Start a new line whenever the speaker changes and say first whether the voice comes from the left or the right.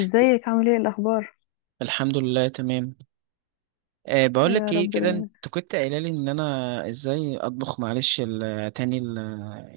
left: ازيك، عامل ايه الاخبار؟
right: الحمد لله تمام. بقول
left: يا
right: لك ايه
left: رب
right: كده،
left: دايما.
right: انت كنت قايله لي ان انا ازاي اطبخ، معلش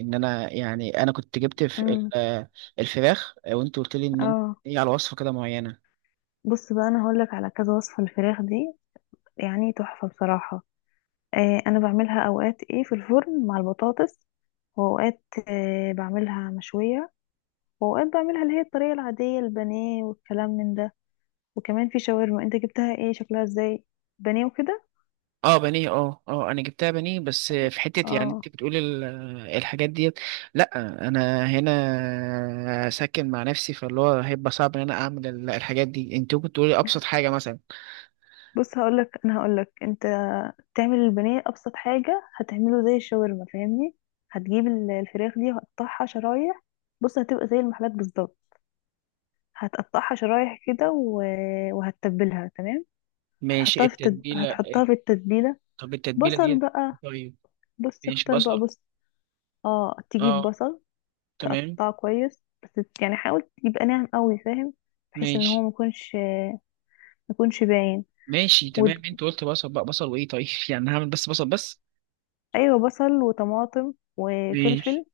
right: ان انا كنت جبت في
left: امم
right: الفراخ، وانت قلت لي ان انت
left: اه،
right: ايه على وصفه كده معينه.
left: بص بقى انا هقولك على كذا وصفه الفراخ دي. يعني تحفه بصراحه. انا بعملها اوقات ايه في الفرن مع البطاطس. واوقات بعملها مشويه. واوقات بعملها اللي هي الطريقه العاديه، البانيه والكلام من ده. وكمان في شاورما. انت جبتها ايه؟ شكلها ازاي؟ بانيه وكده.
right: اه بانيه، اه اه انا جبتها بانيه، بس في حته يعني انت
left: اه،
right: بتقولي الحاجات ديت. لا انا هنا ساكن مع نفسي، فاللي هو هيبقى صعب ان انا اعمل الحاجات دي، انت ممكن تقولي ابسط حاجه مثلا.
left: بص، انا هقولك انت تعمل البانيه، ابسط حاجه هتعمله زي الشاورما، فاهمني؟ هتجيب الفراخ دي وهتقطعها شرايح. بص هتبقى زي المحلات بالظبط. هتقطعها شرايح كده وهتتبلها، تمام.
right: ماشي التتبيله.
left: هتحطها في التتبيله.
right: طب التتبيله
left: بصل
right: ديت.
left: بقى.
right: طيب
left: بص،
right: ماشي
left: اختار بقى،
right: بصل.
left: بص. اه، تجيب
right: اه
left: بصل.
right: تمام
left: تقطعه كويس، بس يعني حاول يبقى ناعم قوي، فاهم؟ بحيث ان هو
right: ماشي
left: ميكونش باين.
right: ماشي.
left: وت...
right: تمام انت قلت بصل بقى، بصل وايه طيب، يعني هعمل بس بصل بس.
left: ايوه، بصل وطماطم وفلفل.
right: ماشي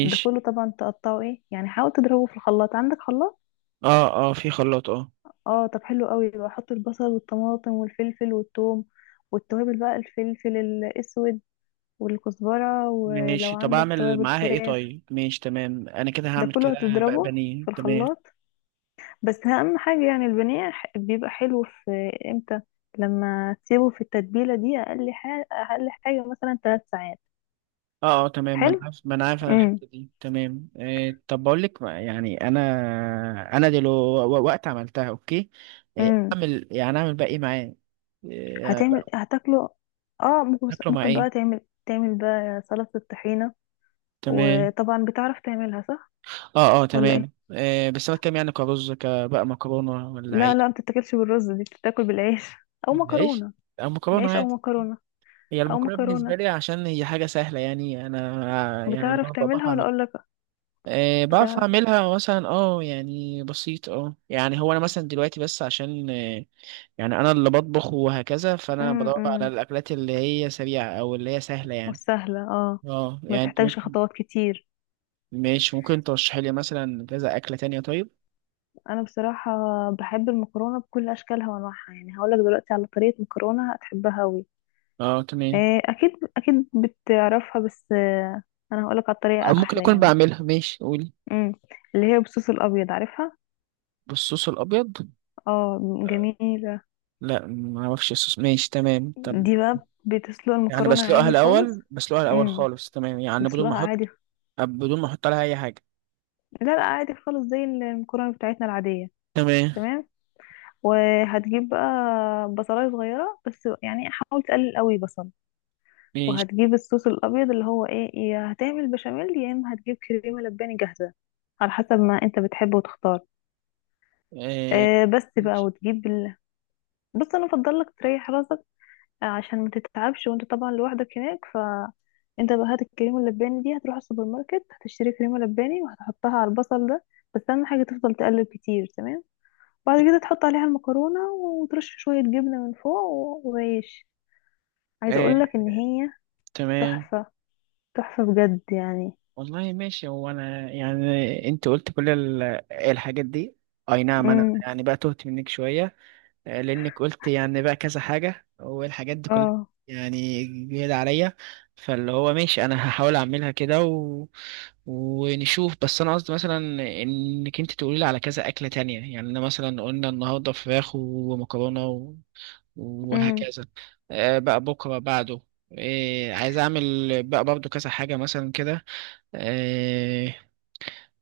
left: ده كله طبعا تقطعه ايه، يعني حاول تضربه في الخلاط. عندك خلاط؟
right: اه اه في خلاط اه.
left: اه، طب حلو قوي بقى. حط البصل والطماطم والفلفل والثوم والتوابل بقى، الفلفل الاسود والكزبره، ولو
right: ماشي، طب
left: عندك
right: اعمل
left: توابل
right: معاها ايه
left: فراخ.
right: طيب. ماشي تمام، انا كده
left: ده
right: هعمل
left: كله
right: كده بقى
left: هتضربه
right: بانيه.
left: في
right: تمام
left: الخلاط. بس اهم حاجه يعني البانيه بيبقى حلو في امتى؟ لما تسيبه في التتبيله دي اقل حاجه، اقل حاجه مثلا 3 ساعات.
right: اه اه تمام. ما انا
left: حلو.
right: عارف ما انا عارف انا الحته دي تمام طب بقول لك يعني انا دلوقتي وقت عملتها اوكي،
left: امم
right: اعمل بقى ايه معاه، آه،
left: هتعمل،
right: بقى-
left: هتاكله. اه،
right: اكله مع
left: ممكن
right: ايه.
left: بقى تعمل بقى سلطة الطحينة.
right: تمام
left: وطبعا بتعرف تعملها صح؟
right: اه اه
left: ولا
right: تمام.
left: ايه؟
right: بس انا كام يعني، كرز كبقى مكرونه ولا
left: لا،
right: عيش.
left: لا، ما بتتاكلش بالرز دي، بتتاكل بالعيش او
right: العيش
left: مكرونة.
right: او مكرونه
left: العيش او
right: عادي.
left: مكرونة،
right: هي
left: او
right: المكرونه بالنسبه
left: مكرونة.
right: لي عشان هي حاجه سهله، يعني انا، يعني اللي
left: بتعرف
right: هو بعرف
left: تعملها ولا
right: اعملها.
left: اقول لك؟
right: بعرف
left: بتعرف.
right: اعملها مثلا، اه يعني بسيط، اه يعني هو انا مثلا دلوقتي بس عشان يعني انا اللي بطبخ وهكذا، فانا بدور على
left: امم
right: الاكلات اللي هي سريعه او اللي هي سهله يعني.
left: وسهلة، اه،
right: اه
left: ما
right: يعني انت
left: تحتاجش
right: ممكن،
left: خطوات كتير.
right: ماشي ممكن ترشحي لي مثلا كذا اكله تانية طيب.
left: انا بصراحة بحب المكرونة بكل اشكالها وانواعها، يعني هقول لك دلوقتي على طريقة مكرونة هتحبها قوي.
right: اه تمام،
left: اكيد اكيد بتعرفها، بس انا هقولك على الطريقه
right: أو ممكن
left: احلى
right: اكون
left: يعني.
right: بعملها، ماشي قولي.
left: امم اللي هي بالصوص الابيض، عارفها؟
right: بالصوص الابيض.
left: اه، جميله.
right: لا ما اعرفش الصوص، ماشي تمام طب.
left: دي بقى بتسلق
right: يعني
left: المكرونه
right: بسلقها
left: عادي خالص.
right: الاول،
left: امم
right: خالص تمام، يعني بدون ما
left: بتسلقها عادي.
right: احط، عليها اي حاجه.
left: لا، لا، عادي خالص، زي المكرونه بتاعتنا العاديه.
right: تمام
left: تمام. وهتجيب بقى بصلايه صغيره، بس يعني حاول تقلل قوي بصل.
right: ماشي.
left: وهتجيب الصوص الابيض، اللي هو ايه، يا هتعمل بشاميل يا اما هتجيب كريمه لباني جاهزه، على حسب ما انت بتحبه وتختار.
right: آه.
left: بس بقى
right: ماشي.
left: وتجيب بص، انا افضل لك تريح راسك، عشان ما تتعبش، وانت طبعا لوحدك هناك. فانت بقى هات الكريمه اللباني دي، هتروح السوبر ماركت، هتشتري كريمه لباني وهتحطها على البصل ده. بس اهم حاجه تفضل تقلب كتير، تمام. بعد كده تحط عليها المكرونه، وترش شويه جبنه من فوق وعيش. عايزه
right: آه.
left: اقول لك ان هي
right: تمام
left: تحفه، تحفه بجد يعني.
right: والله ماشي، هو انا يعني انت قلت كل الحاجات دي. اي نعم انا
left: امم
right: يعني بقى تهت منك شويه، لانك قلت يعني بقى كذا حاجه، والحاجات دي كلها
left: اه،
right: يعني جديده عليا. فاللي هو ماشي، انا هحاول اعملها كده ونشوف. بس انا قصدي مثلا انك انت تقولي لي على كذا اكله تانية. يعني انا مثلا قلنا النهارده فراخ ومكرونه
left: امم
right: وهكذا. بقى بكره بعده، عايز اعمل بقى برضو كذا حاجه مثلا كده. آه،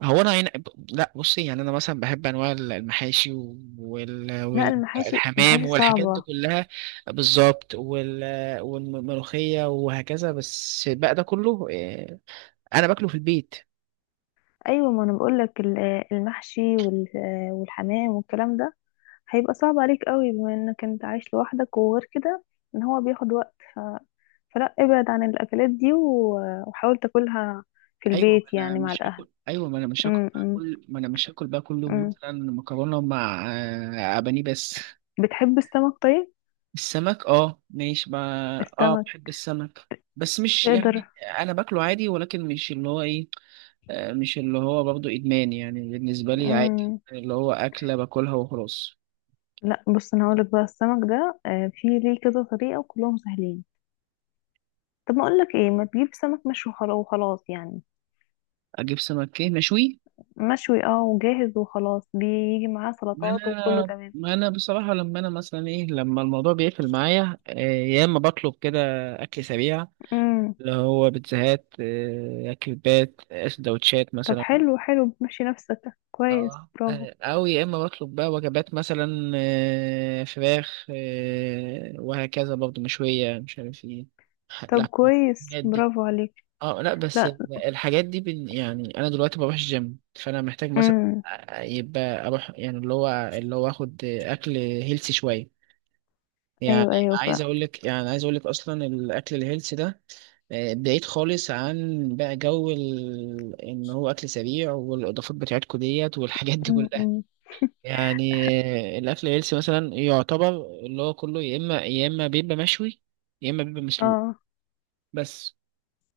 right: هو انا هنا، لا بصي، يعني انا مثلا بحب انواع المحاشي وال...
left: لا،
right: وال...
left: المحاشي
right: والحمام
left: المحاشي
right: والحاجات دي
left: صعبه.
right: كلها بالظبط، والملوخيه وهكذا. بس بقى ده كله، انا باكله في البيت.
left: ايوه، ما انا بقول لك، المحشي والحمام والكلام ده هيبقى صعب عليك قوي، بما انك انت عايش لوحدك وغير كده. ان هو بياخد وقت فلا ابعد عن الاكلات دي وحاول تاكلها في
right: ايوه ما
left: البيت
right: انا
left: يعني مع
right: مش
left: الاهل.
right: هاكل، ايوه ما انا مش هاكل
left: م -م
right: هاكل، ما انا مش هاكل بقى كل يوم
left: -م.
right: مثلا مكرونه مع، بانيه بس.
left: بتحب السمك؟ طيب.
right: السمك اه ماشي، ما اه
left: السمك
right: بحب السمك، بس مش
left: تقدر.
right: يعني انا باكله عادي، ولكن مش اللي هو ايه، مش اللي هو برضه إدمان يعني. بالنسبة لي عادي،
left: م
right: اللي هو أكلة باكلها وخلاص.
left: لا، بص انا هقولك بقى السمك ده، في ليه كذا طريقة وكلهم سهلين. طب، ما اقولك ايه، ما تجيب سمك مشوي وخلاص يعني.
right: أجيب سمك إيه مشوي.
left: مشوي، اه، وجاهز وخلاص. بيجي معاه
right: ما
left: سلطات وكله
right: أنا
left: تمام.
right: ما أنا بصراحة لما أنا مثلا إيه، لما الموضوع بيقفل معايا، يا إما بطلب كده أكل سريع،
left: م.
right: اللي هو بيتزاهات، كريبات، سندوتشات
left: طب،
right: مثلا.
left: حلو حلو، بتمشي نفسك كويس،
right: اه،
left: برافو.
right: أو يا إما بطلب بقى وجبات مثلا، فراخ، وهكذا برضه مشوية، مش عارف إيه،
left: طب
right: لحمة.
left: كويس، برافو عليك.
right: اه لا، بس
left: لا.
right: الحاجات دي، يعني انا دلوقتي بروح الجيم، فانا محتاج مثلا،
left: امم
right: يبقى اروح يعني اللي هو، اخد اكل هيلسي شويه. يعني
left: ايوه، ايوه. ف
right: عايز اقول لك، اصلا الاكل الهيلسي ده، بعيد خالص عن بقى جو ان هو اكل سريع، والاضافات بتاعتكم ديت والحاجات دي كلها
left: أمم.
right: يعني. الاكل الهيلسي مثلا يعتبر اللي هو كله، يا اما بيبقى مشوي، يا اما بيبقى مسلوق
left: اه،
right: بس.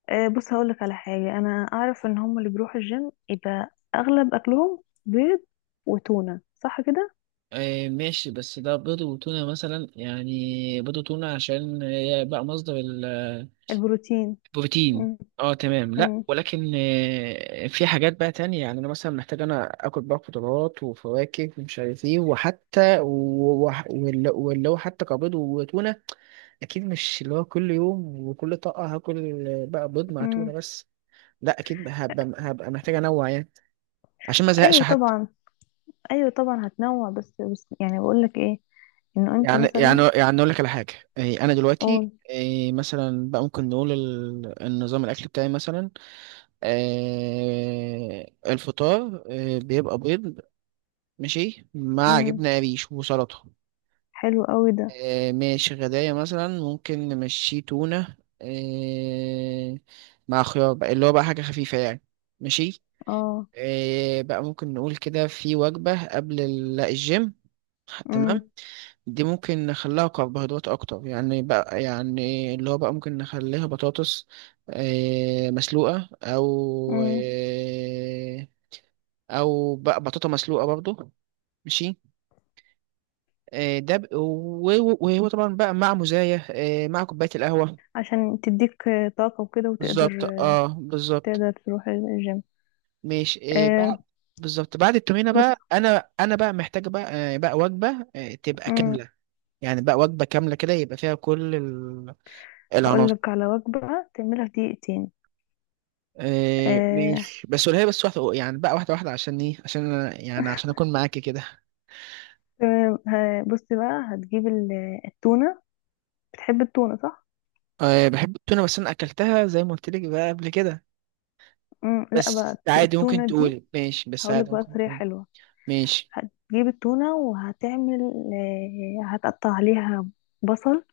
left: بص هقول لك على حاجه. انا اعرف ان هم اللي بيروحوا الجيم يبقى اغلب اكلهم بيض وتونه، صح كده؟
right: ماشي، بس ده بيض وتونة مثلا يعني، بيض وتونة عشان بقى مصدر
left: البروتين.
right: البروتين.
left: امم
right: اه تمام، لا
left: امم
right: ولكن في حاجات بقى تانية. يعني انا مثلا محتاج انا اكل بقى خضروات وفواكه ومش عارف ايه، وحتى واللي هو حتى كبيض وتونة اكيد مش اللي هو كل يوم وكل طاقة هاكل، بقى بيض مع تونة
left: امم
right: بس. لا اكيد هبقى، محتاج انوع يعني عشان ما ازهقش
left: ايوه
right: حتى.
left: طبعا، ايوه طبعا هتنوع، بس بس يعني بقول لك ايه، انه انت مثلا،
right: يعني اقول لك على حاجه. إيه، انا دلوقتي
left: قول.
right: إيه، مثلا بقى ممكن نقول النظام الاكل بتاعي مثلا. إيه، الفطار إيه، بيبقى بيض، ماشي مع
left: امم
right: جبنه قريش وسلطه.
left: حلو قوي ده.
right: إيه، ماشي غدايا مثلا ممكن نمشيه تونه، إيه، مع خيار، بقى اللي هو بقى حاجه خفيفه يعني. ماشي.
left: اه،
right: إيه، بقى ممكن نقول كده في وجبه قبل الجيم. تمام،
left: امم
right: دي ممكن نخليها كربوهيدرات اكتر يعني، بقى يعني اللي هو بقى ممكن نخليها بطاطس، مسلوقة او
left: امم
right: او بقى بطاطا مسلوقة برضو. ماشي، ده وهو طبعا بقى مع مزايا، مع كوباية القهوة.
left: عشان تديك طاقه وكده، وتقدر
right: بالظبط اه بالظبط.
left: تروح الجيم.
right: ماشي،
left: آه،
right: بقى بالظبط، بعد التمرينة
left: بص.
right: بقى انا، بقى محتاج بقى، بقى وجبة، تبقى
left: امم
right: كاملة. يعني بقى وجبة كاملة كده، يبقى فيها كل ال-
left: هقول
right: العناصر
left: لك على وجبة تعملها في دقيقتين.
right: إيه
left: آه
right: ماشي، بس قولها لي بس واحدة، يعني بقى واحدة واحدة عشان ايه، عشان أنا يعني عشان أكون معاكي كده.
left: تمام. بصي بقى، هتجيب التونة. بتحب التونة صح؟
right: إيه بحب التونة، بس أنا أكلتها زي ما قلت لك بقى قبل كده.
left: لا، بقى
right: بس عادي ممكن
left: التونة دي
right: تقولي، ماشي بس
left: هقول لك
right: عادي
left: بقى
right: ممكن
left: طريقة
right: تقولي.
left: حلوة.
right: ماشي،
left: هتجيب التونة، وهتعمل هتقطع عليها بصل،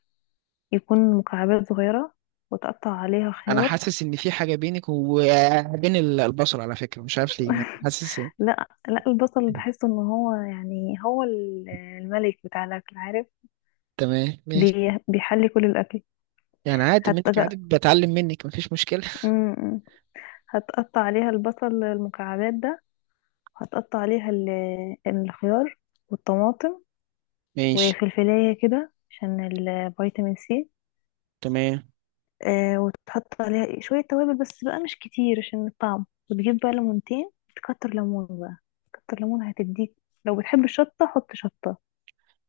left: يكون مكعبات صغيرة، وتقطع عليها
right: أنا
left: خيار.
right: حاسس إن في حاجة بينك وبين البصل على فكرة، مش عارف ليه، يعني حاسس.
left: لا، لا، البصل بحس ان هو يعني هو الملك بتاع الاكل، عارف؟
right: تمام ماشي.
left: بيحلي كل الاكل
right: يعني عادي
left: حتى.
right: منك، عادي بتعلم منك مفيش مشكلة.
left: بقى هتقطع عليها البصل المكعبات ده، وهتقطع عليها الخيار والطماطم
right: ماشي
left: وفلفلاية كده عشان الفيتامين سي.
right: تمام.
left: وتحط عليها شوية توابل بس بقى مش كتير عشان الطعم، وتجيب بقى ليمونتين، تكتر ليمون بقى. كتر ليمون هتديك. لو بتحب الشطة حط شطة.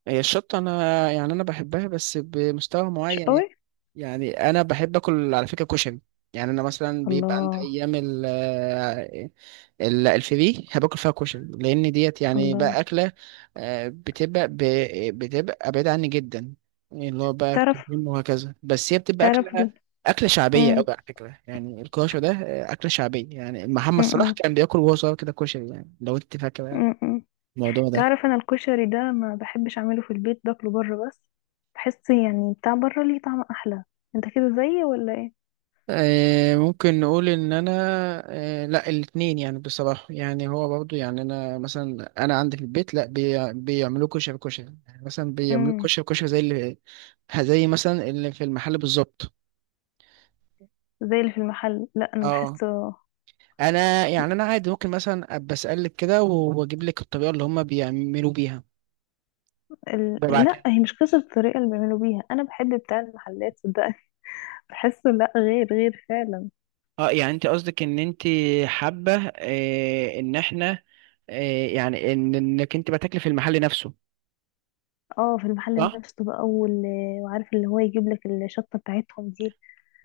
right: هي الشطة أنا، يعني أنا بحبها بس بمستوى
left: مش
right: معين يعني.
left: قوي.
right: يعني انا بحب اكل على فكره كشري. يعني انا مثلا بيبقى عند
left: الله،
right: ايام الفري هباكل فيها كشري، لان ديت يعني
left: الله.
right: بقى اكله، بتبقى بعيده عني جدا. يعني اللي هو بقى
left: تعرف،
right: كريم وهكذا، بس هي بتبقى
left: تعرف
right: اكله، شعبيه
left: م-
right: قوي على فكره. يعني الكشري ده، اكله شعبيه. يعني
left: م-
right: محمد صلاح
left: م-
right: كان بياكل وهو صغير كده كشري، يعني لو انت فاكره
left: م- م.
right: الموضوع ده.
left: تعرف انا الكشري ده ما بحبش اعمله في البيت، باكله بره بس. بحس يعني بتاع بره ليه طعم احلى. انت كده زيي ولا ايه؟
right: ممكن نقول ان انا، لا الاثنين يعني بصراحه، يعني هو برضو يعني انا مثلا، انا عندي في البيت لا بيعملوا كشري كشري، يعني مثلا بيعملوا
left: امم
right: كشري كشري زي مثلا اللي في المحل بالظبط.
left: زي اللي في المحل؟ لا، انا
right: اه
left: بحسه
right: انا، يعني عادي ممكن مثلا ابقى اسالك كده واجيب لك الطريقه اللي هم بيعملوا بيها،
left: لا،
right: ببعتها.
left: هي مش قصة الطريقة اللي بيعملوا بيها، انا بحب بتاع المحلات صدقني. بحسه، لا، غير غير فعلا.
right: اه يعني انت قصدك ان انت حابه، ان احنا، يعني ان انك انت بتاكلي في المحل نفسه.
left: اه، في المحل
right: صح
left: نفسه بقى وعارف اللي هو يجيب لك الشطة بتاعتهم دي.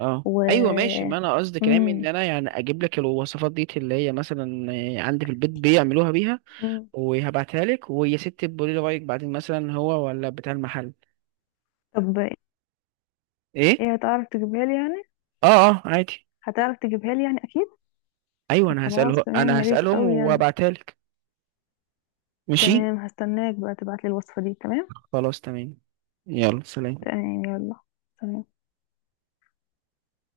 right: اه
left: و
right: ايوه ماشي، ما انا قصدي كلامي ان
left: امم
right: انا يعني اجيب لك الوصفات دي اللي هي مثلا عندي في البيت بيعملوها بيها،
left: امم
right: وهبعتها لك ويا ست تقولي لي رايك بعدين، مثلا هو ولا بتاع المحل.
left: طب،
right: ايه
left: ايه، هتعرف تجيبها لي يعني؟
right: اه اه عادي.
left: هتعرف تجيبها لي يعني، اكيد.
right: ايوه
left: طب خلاص تمام،
right: انا
left: يا ريت
right: هسالهم
left: قوي يعني.
right: وابعتها لك. ماشي
left: تمام، هستناك بقى تبعتلي الوصفة دي، تمام.
right: خلاص تمام. يلا سلام.
left: تمام، يلا، سلام.